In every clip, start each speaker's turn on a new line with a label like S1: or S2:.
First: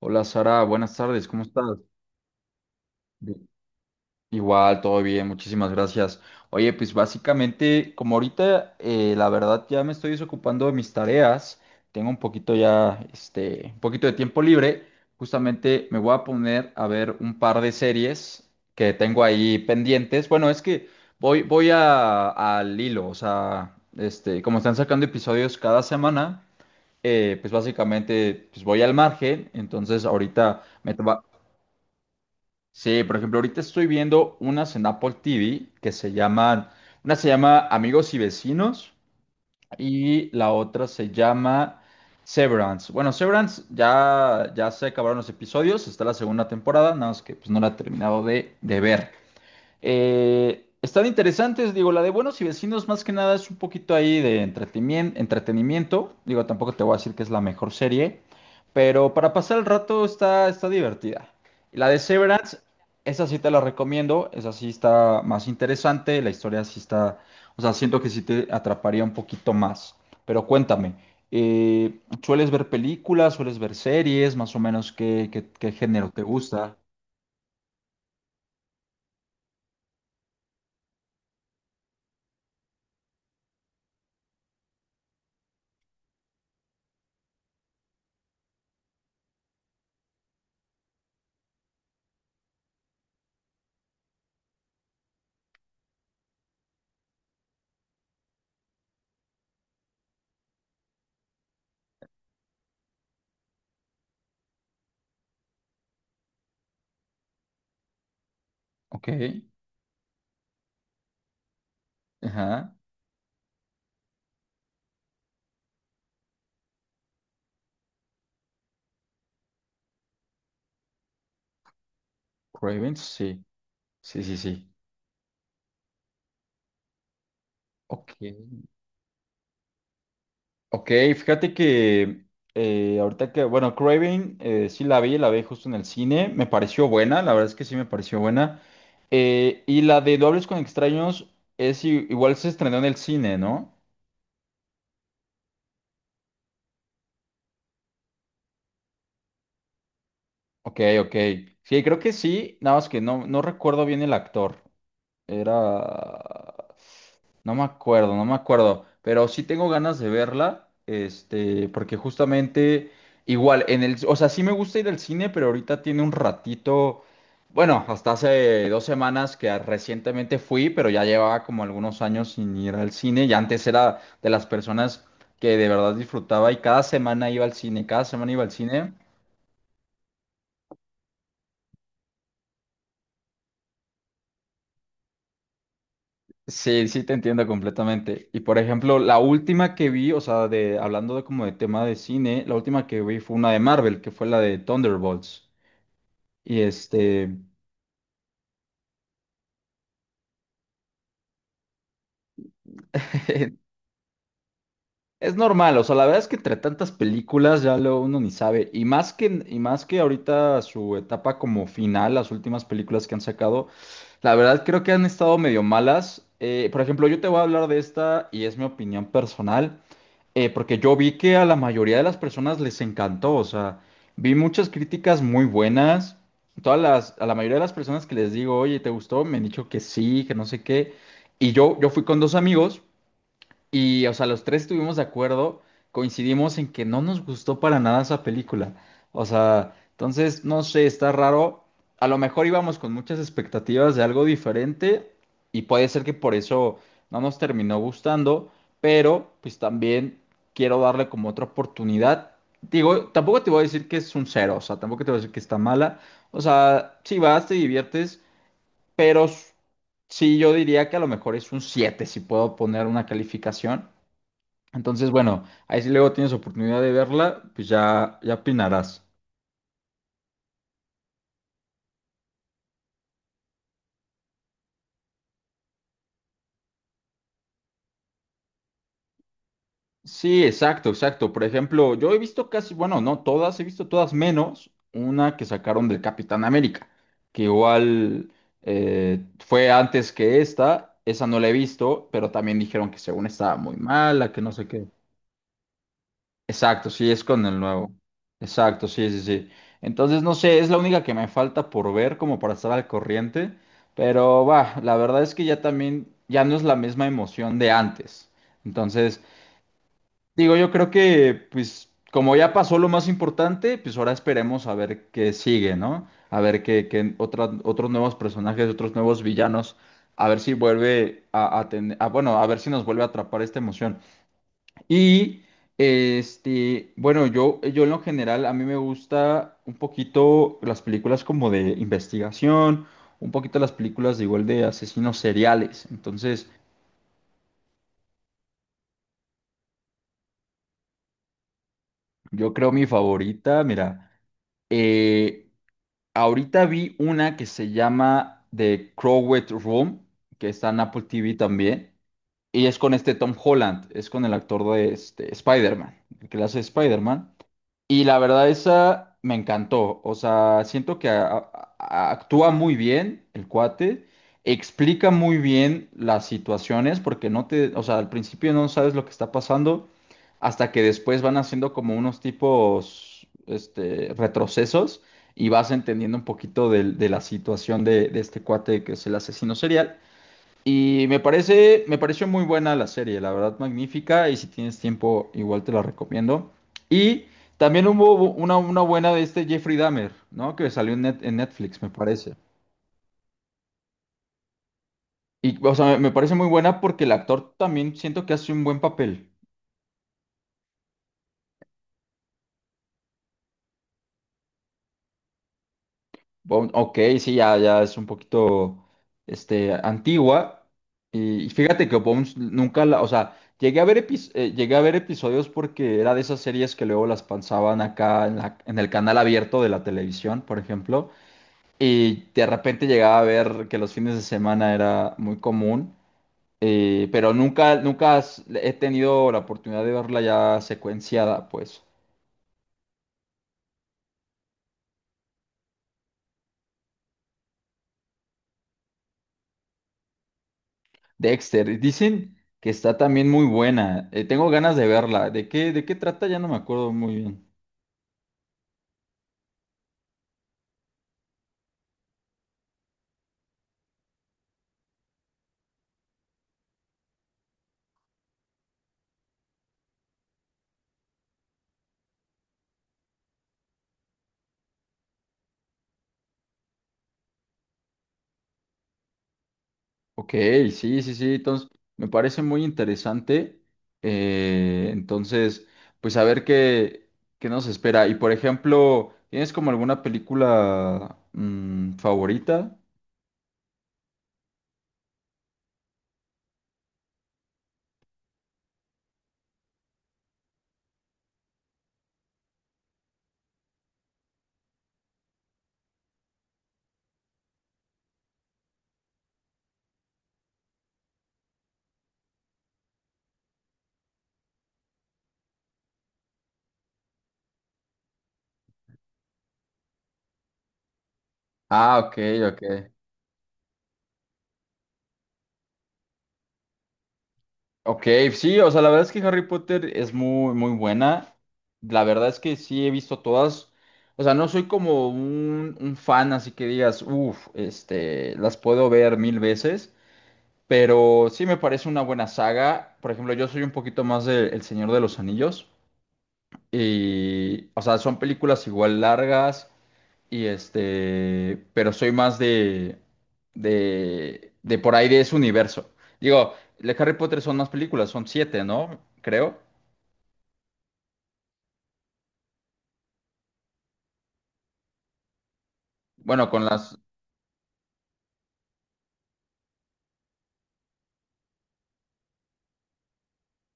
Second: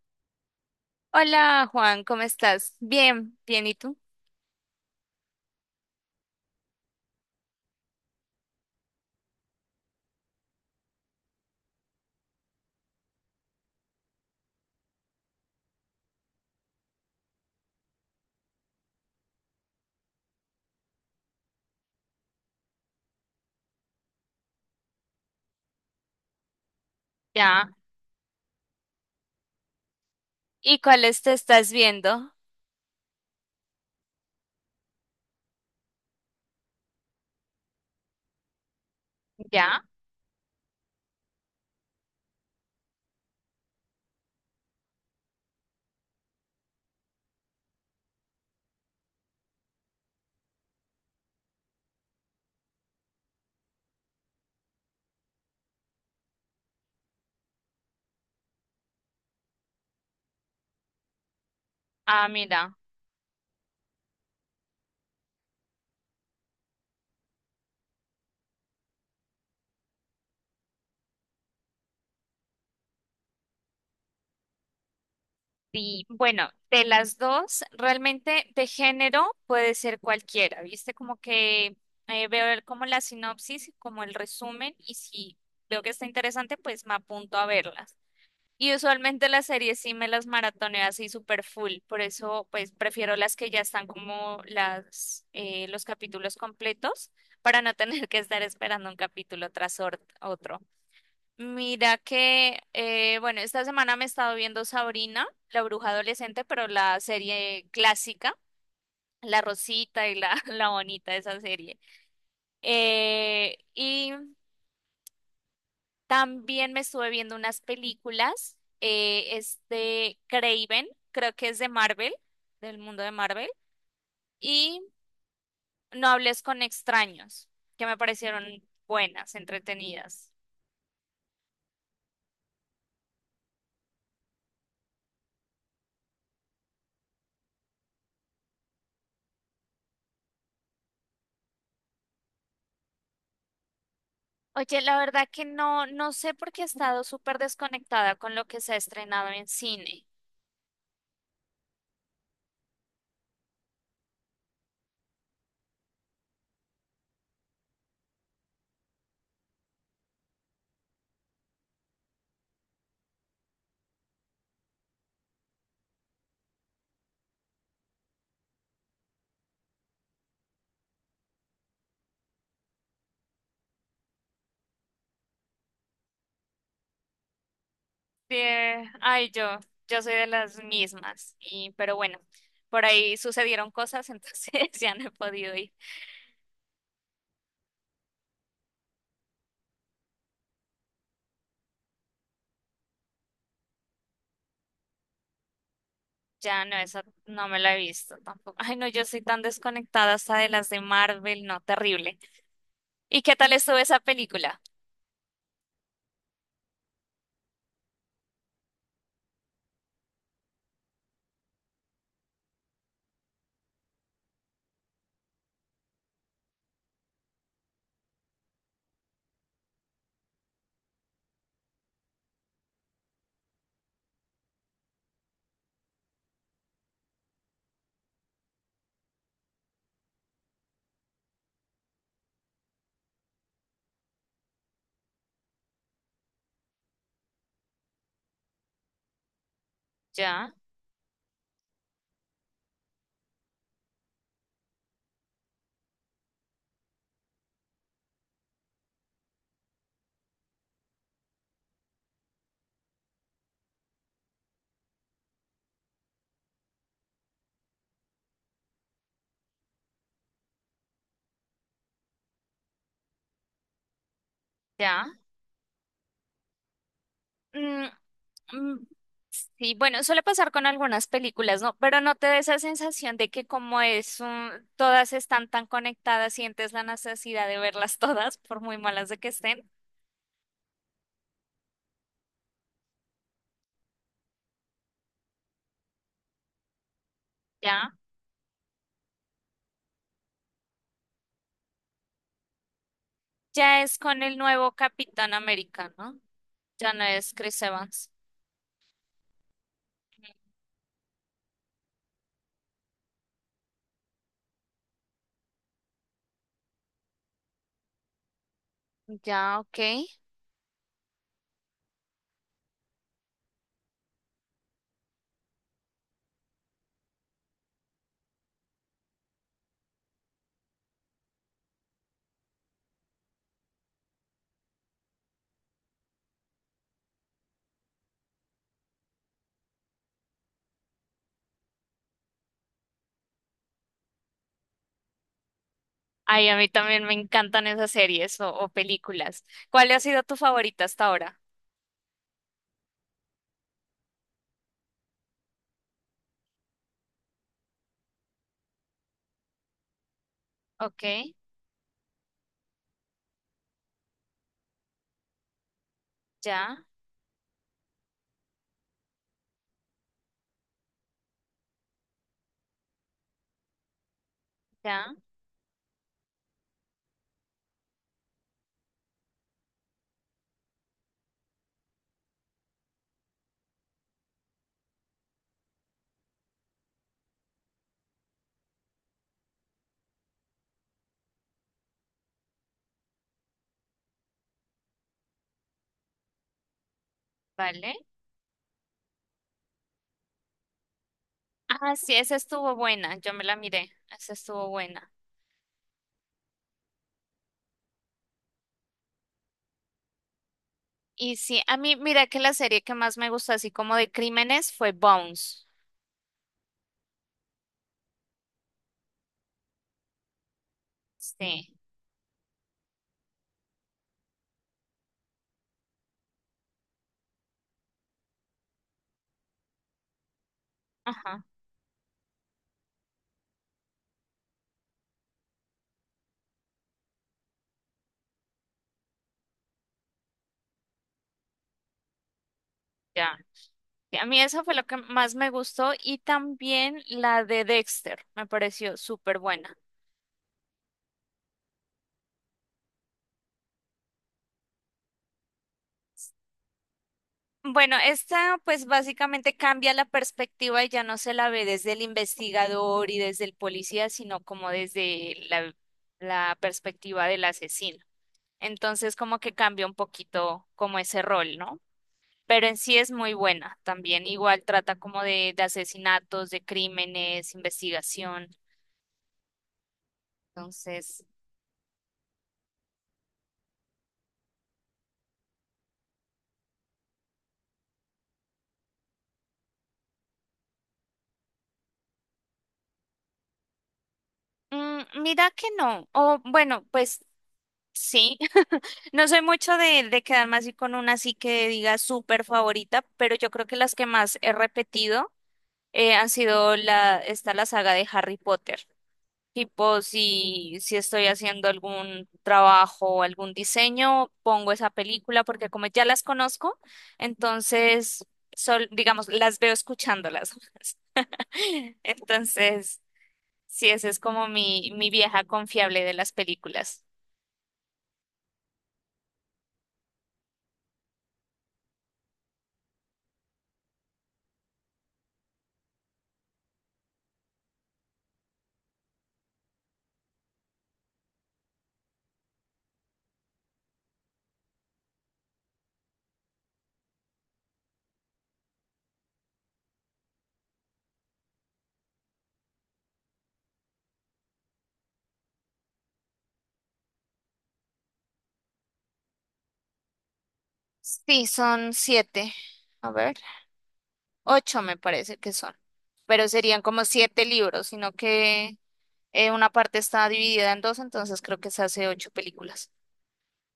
S1: Hola Sara, buenas tardes, ¿cómo estás?
S2: Hola Juan, ¿cómo estás? Bien,
S1: Bien.
S2: bien, ¿y tú?
S1: Igual, todo bien, muchísimas gracias. Oye, pues básicamente, como ahorita la verdad ya me estoy desocupando de mis tareas, tengo un poquito ya, este, un poquito de tiempo libre, justamente me voy a poner a ver un par de series que tengo ahí pendientes. Bueno, es que voy, voy a, al hilo, o sea, este, como están sacando episodios cada semana, pues
S2: Ya.
S1: básicamente pues voy al margen, entonces ahorita...
S2: ¿Y
S1: Me,
S2: cuáles te estás viendo?
S1: sí, por ejemplo, ahorita estoy viendo unas en Apple TV que se llaman, una se llama Amigos y Vecinos
S2: Ya.
S1: y la otra se llama Severance. Bueno, Severance ya se acabaron los episodios, está la segunda temporada, nada más que pues no la he terminado de ver. Están interesantes, digo, la de Buenos y Vecinos más que nada es un poquito ahí de entretenimiento, digo, tampoco te voy a decir que es la mejor serie, pero para pasar el rato está divertida. Y la de
S2: Ah,
S1: Severance,
S2: mira.
S1: esa sí te la recomiendo, esa sí está más interesante, la historia sí está, o sea, siento que sí te atraparía un poquito más, pero cuéntame, ¿sueles ver películas, sueles ver series, más o menos qué
S2: Sí,
S1: género te
S2: bueno,
S1: gusta?
S2: de las dos, realmente de género puede ser cualquiera, ¿viste? Como que veo como la sinopsis, como el resumen, y si veo que está interesante, pues me apunto a verlas. Y usualmente las series sí me las maratoneo así super full, por eso pues prefiero las que ya están como las los capítulos completos para no tener que estar esperando un capítulo otro. Mira que bueno, esta semana me he estado viendo Sabrina, la bruja adolescente, pero la serie clásica,
S1: Ok,
S2: la Rosita y la, la Bonita, esa serie.
S1: ajá.
S2: Y también me estuve viendo unas películas, es de Craven, creo que es de Marvel, del
S1: Cravens,
S2: mundo de
S1: sí.
S2: Marvel,
S1: Sí, sí, sí.
S2: y No hables con extraños, que me
S1: Ok.
S2: parecieron buenas, entretenidas.
S1: Ok, fíjate que ahorita que, bueno, Craven sí la vi justo en el cine, me pareció buena, la verdad es que sí me pareció buena. Y la de Dobles con Extraños es igual se estrenó en el cine, ¿no?
S2: Oye, la verdad que no sé por qué he estado súper desconectada con lo que se ha estrenado en cine.
S1: Ok, ok. Sí, creo que sí, nada más que no, no recuerdo bien el actor. Era... No me acuerdo, no me acuerdo, pero sí tengo ganas de verla, este, porque justamente igual en el, o sea, sí me gusta ir al cine, pero ahorita tiene un ratito, bueno, hasta hace dos semanas que recientemente fui, pero ya llevaba como algunos años sin ir al cine, y antes era de las personas que de verdad disfrutaba y cada semana iba al cine, cada semana iba al cine.
S2: Ay, yo soy de las mismas, pero bueno, por ahí sucedieron cosas, entonces ya no he podido ir.
S1: Sí, sí, te entiendo completamente. Y por ejemplo, la última que vi, o sea, hablando de como de tema de cine, la última que vi fue una de Marvel, que fue la de Thunderbolts. Y
S2: Ya no, esa
S1: este,
S2: no me la he visto tampoco. Ay, no, yo soy tan desconectada hasta de las de Marvel, no, terrible. ¿Y qué tal estuvo esa película?
S1: es normal, o sea, la verdad es que entre tantas películas ya lo uno ni sabe. Y más que ahorita su etapa como final, las últimas películas que han sacado, la verdad creo que han estado medio malas. Por ejemplo, yo te voy a hablar de esta y es mi opinión personal. Porque yo vi que a la mayoría de las personas les encantó, o sea, vi muchas críticas muy buenas. Todas las, a la mayoría de las personas que les digo, oye, ¿te gustó? Me han dicho que sí, que no sé qué. Y yo fui con dos amigos y, o sea, los tres estuvimos de acuerdo, coincidimos en que no nos gustó para nada esa película. O sea, entonces,
S2: Ya,
S1: no sé, está raro. A lo mejor íbamos con muchas expectativas de algo diferente y puede ser que por eso no nos terminó gustando, pero pues también quiero darle como otra oportunidad. Digo, tampoco te voy a decir que es un cero, o sea, tampoco te voy a decir que está mala. O sea, si vas, te diviertes, pero sí yo diría que a lo mejor es un 7 si puedo poner una calificación.
S2: ya.
S1: Entonces, bueno, ahí si luego tienes oportunidad de verla, pues
S2: Mm,
S1: ya
S2: mm,
S1: opinarás.
S2: sí, bueno, suele pasar con algunas películas, ¿no? Pero no te da esa sensación de que como todas están tan conectadas, sientes la necesidad de verlas todas, por muy malas de que estén.
S1: Sí, exacto, exacto. Por ejemplo, yo he visto casi, bueno, no todas, he visto todas menos una que sacaron del Capitán América, que
S2: Ya.
S1: igual fue antes que esta, esa no la he visto, pero también dijeron que según estaba muy
S2: Ya es con
S1: mala,
S2: el
S1: que no sé
S2: nuevo
S1: qué.
S2: Capitán América, ¿no?
S1: Exacto,
S2: Ya no
S1: sí, es
S2: es
S1: con el
S2: Chris
S1: nuevo.
S2: Evans.
S1: Exacto, sí, sí, sí. Entonces, no sé, es la única que me falta por ver como para estar al corriente, pero va, la verdad es que ya también, ya no es la misma emoción de antes. Entonces,
S2: Ya, ok.
S1: digo, yo creo que, pues, como ya pasó lo más importante, pues ahora esperemos a ver qué sigue, ¿no? A ver qué, otros nuevos personajes, otros nuevos villanos, a ver si vuelve a tener, bueno, a ver si nos vuelve a atrapar esta emoción. Y este, bueno, yo en lo general, a mí me gusta un poquito las películas como de investigación, un poquito las películas de igual de asesinos seriales.
S2: Ay,
S1: Entonces,
S2: a mí también me encantan esas series o películas. ¿Cuál ha sido tu favorita hasta ahora?
S1: yo creo mi favorita, mira, eh, ahorita vi una que se llama The Crowded Room, que está en Apple
S2: Ok,
S1: TV también, y es con este Tom Holland, es con el actor de este, Spider-Man, el que le hace
S2: ya,
S1: Spider-Man. Y la verdad, esa me encantó. O sea, siento que actúa muy bien el cuate, explica
S2: ya,
S1: muy bien las situaciones, porque no te, o sea, al principio no sabes lo que está pasando, hasta que después van haciendo como unos tipos, este, retrocesos y vas entendiendo un poquito de, la situación de este cuate que es el asesino serial. Y me pareció muy buena la serie, la verdad, magnífica. Y si tienes tiempo, igual te la recomiendo. Y también
S2: vale.
S1: hubo una buena de este Jeffrey Dahmer, ¿no? Que salió en, en Netflix, me
S2: Ah, sí,
S1: parece.
S2: esa estuvo buena, yo me la miré, esa estuvo buena.
S1: Y, o sea, me parece muy buena porque el actor también siento que hace un buen papel.
S2: Y sí, a mí, mira que la serie que más me gustó, así como de crímenes, fue Bones.
S1: Ok, sí, ya es un poquito este, antigua. Y
S2: Sí,
S1: fíjate que Bones nunca la, o sea, llegué a ver llegué a ver episodios porque era de esas series que luego las pasaban acá en en el canal abierto de la televisión, por ejemplo.
S2: ajá,
S1: Y de repente llegaba a ver que los fines de semana era muy común. Pero nunca, nunca has- he tenido la oportunidad de verla ya secuenciada, pues.
S2: ya. Sí, a mí esa fue lo que más me gustó y también la de Dexter, me pareció súper buena.
S1: Dexter, dicen que está también muy buena. Tengo ganas de verla. De qué trata? Ya no me acuerdo muy bien.
S2: Bueno, esta pues básicamente cambia la perspectiva y ya no se la ve desde el investigador y desde el policía, sino como desde la perspectiva del asesino. Entonces como que cambia un poquito como ese rol, ¿no? Pero en sí es muy buena también. Igual trata como de asesinatos, de crímenes, investigación.
S1: Ok, sí, sí,
S2: Entonces,
S1: sí. Entonces, me parece muy interesante. Entonces, pues a ver qué, qué nos espera. Y por ejemplo, ¿tienes como alguna película mm, favorita?
S2: mira que no. O bueno, pues sí. No soy mucho de quedarme así con una así que diga súper favorita, pero yo creo que las que más he repetido han sido está la saga de Harry Potter. Tipo, si estoy haciendo algún trabajo o algún diseño, pongo esa película porque como ya las conozco, entonces, digamos, las veo escuchándolas.
S1: Ah, ok, ok.
S2: Entonces, sí, esa es como mi vieja confiable de las películas.
S1: Ok, sí, o sea, la verdad es que Harry Potter es muy, muy buena. La verdad es que sí he visto todas. O sea, no soy como un fan, así que digas, uff, este, las puedo ver mil veces. Pero sí me parece una buena saga. Por ejemplo, yo soy un poquito más de El Señor de los Anillos. Y, o sea, son películas igual largas. Y este, pero soy más de por ahí de ese universo. Digo, de Harry Potter son más películas, son siete, ¿no? Creo.
S2: Sí, son siete. A ver. Ocho me parece que son,
S1: Bueno,
S2: pero
S1: con
S2: serían
S1: las,
S2: como siete libros, sino que una parte está dividida en dos, entonces creo que se hace ocho películas.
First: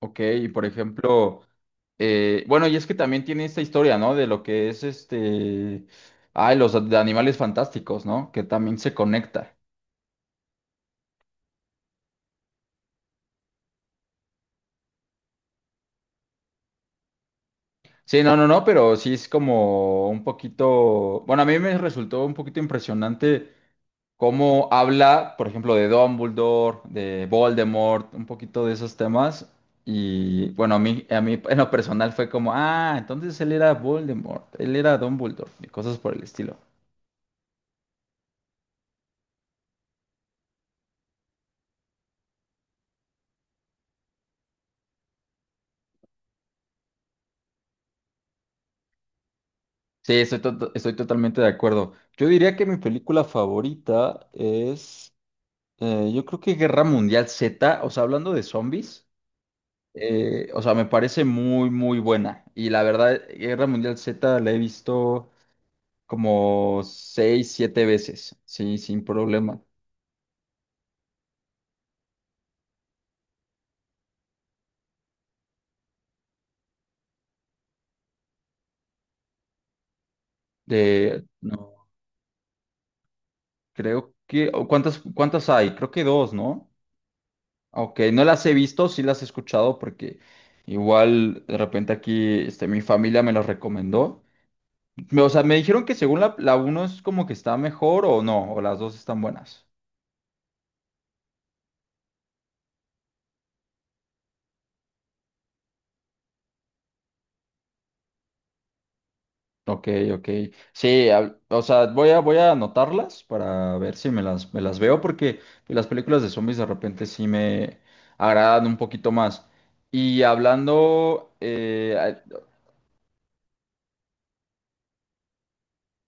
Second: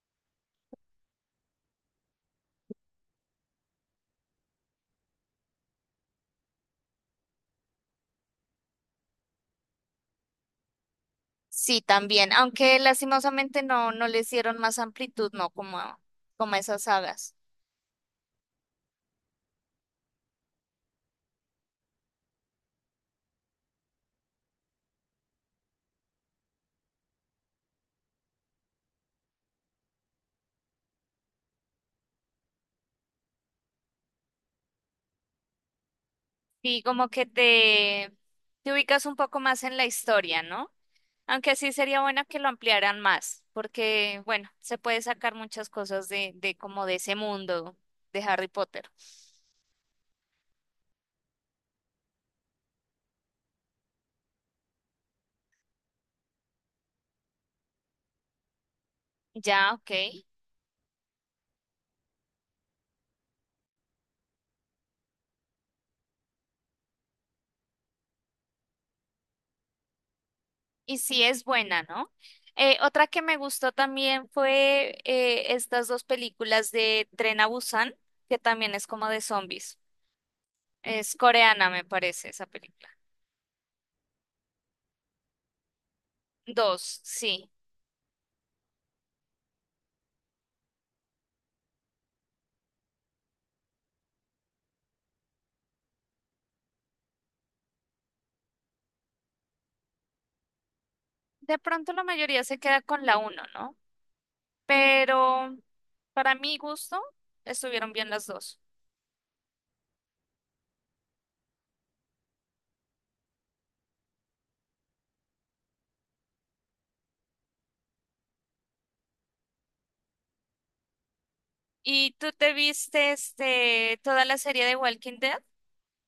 S1: ok, y por ejemplo, bueno, y es que también tiene esta historia, ¿no? De lo que es este, ay, los de animales fantásticos, ¿no? Que también se conecta.
S2: Sí, también, aunque lastimosamente no les dieron más amplitud, no como, como a esas sagas.
S1: Sí, no, no, no, pero sí es como un poquito, bueno, a mí me resultó un poquito impresionante cómo habla, por ejemplo, de Dumbledore, de Voldemort, un poquito de esos temas. Y bueno, a mí en lo personal fue como, ah, entonces él era Voldemort, él era Dumbledore, y cosas por el estilo.
S2: Y como que te ubicas un poco más en la historia, ¿no? Aunque sí sería bueno que lo ampliaran más, porque bueno, se puede sacar muchas cosas de como de ese mundo de Harry Potter.
S1: Sí, estoy totalmente de acuerdo. Yo diría que mi película favorita es, yo creo que Guerra Mundial Z, o sea, hablando de zombies.
S2: Ya, ok.
S1: O sea, me parece muy, muy buena. Y la verdad, Guerra Mundial Z la he visto como seis, siete veces, sí, sin problema.
S2: Y sí es buena, ¿no? Otra que me gustó también fue estas dos películas de Tren a Busan, que también es como de zombies. Es
S1: De,
S2: coreana, me
S1: no,
S2: parece, esa película.
S1: creo que, o ¿cuántas hay? Creo que dos, ¿no?
S2: Dos, sí.
S1: Ok, no las he visto, sí las he escuchado porque igual de repente aquí este, mi familia me las recomendó. Me- O sea, me dijeron que según la uno es como que está mejor o no, o las dos están buenas.
S2: De pronto la mayoría se queda con la uno, ¿no? Pero para mi gusto, estuvieron bien las dos.
S1: Ok, ok. Sí, o sea, voy a anotarlas para ver si me las veo, porque las películas de zombies de repente sí me agradan un poquito más. Y hablando,
S2: ¿Y tú te viste este, toda la serie de Walking Dead?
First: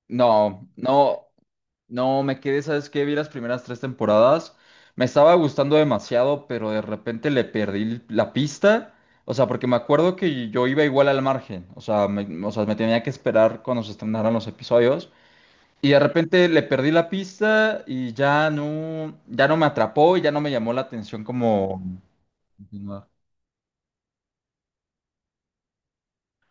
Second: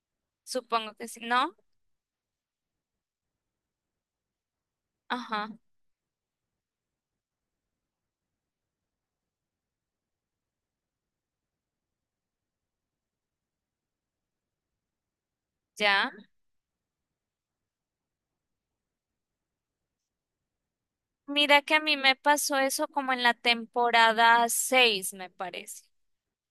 S1: no,
S2: Supongo que sí,
S1: no,
S2: ¿no?
S1: no me quedé, ¿sabes qué? Vi las primeras tres temporadas, me estaba
S2: Ajá,
S1: gustando demasiado, pero de repente le perdí la pista. O sea, porque me acuerdo que yo iba igual al margen, o sea, o sea, me tenía que esperar cuando se estrenaran los episodios. Y de
S2: ya.
S1: repente le perdí la pista y ya no me atrapó y ya no me llamó la atención
S2: Mira que a
S1: como
S2: mí me pasó eso
S1: continuar.
S2: como en la temporada 6, me parece.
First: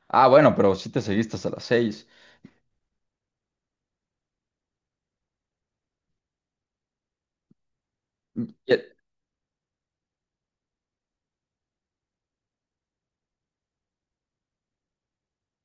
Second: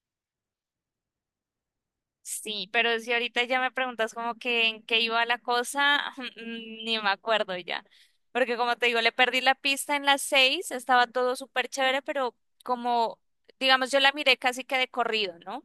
S1: Ah, bueno, pero sí te seguiste hasta las seis.
S2: Sí, pero si ahorita ya me preguntas como que en qué iba la cosa, ni me acuerdo ya. Porque como
S1: Y-
S2: te digo, le perdí la pista en las 6. Estaba todo súper chévere, pero como, digamos, yo la miré casi que de corrido, ¿no?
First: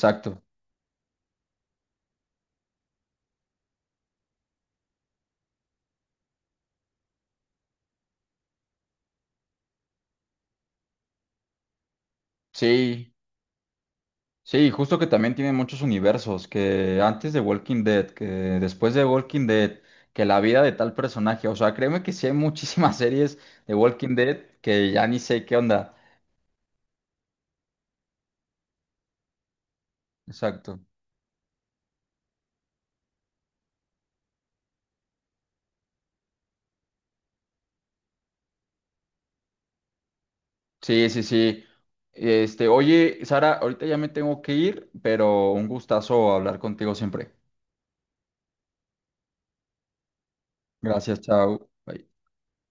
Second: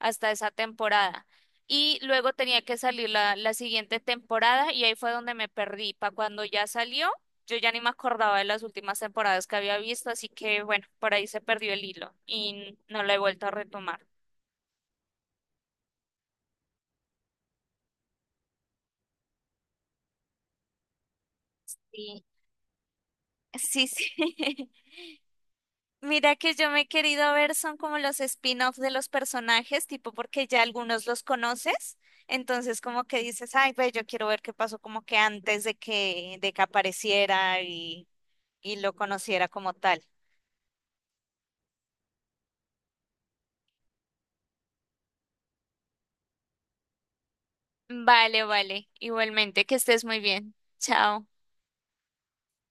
S2: Hasta esa temporada. Y luego tenía que salir la siguiente temporada y ahí fue donde me perdí. Para cuando ya salió, yo ya ni me acordaba de las últimas temporadas que había visto, así que bueno, por ahí se perdió el hilo y no
S1: Sí,
S2: lo he vuelto a retomar.
S1: sí, justo que también tiene muchos universos, que antes de Walking Dead, que después de Walking Dead, que la vida de tal personaje. O sea, créeme que
S2: Sí,
S1: sí hay muchísimas series de
S2: sí, sí.
S1: Walking Dead que ya ni sé qué onda.
S2: Mira que yo me he querido ver son como los spin-off de los personajes, tipo porque ya
S1: Exacto.
S2: algunos los conoces, entonces como que dices, ay, ve, yo quiero ver qué pasó como que antes de que apareciera y lo conociera como tal.
S1: Sí, sí, sí. Este, oye, Sara, ahorita ya me tengo que ir, pero un gustazo hablar contigo siempre.
S2: Vale, vale. Igualmente, que estés muy bien.
S1: Gracias,
S2: Chao.
S1: chao. Bye.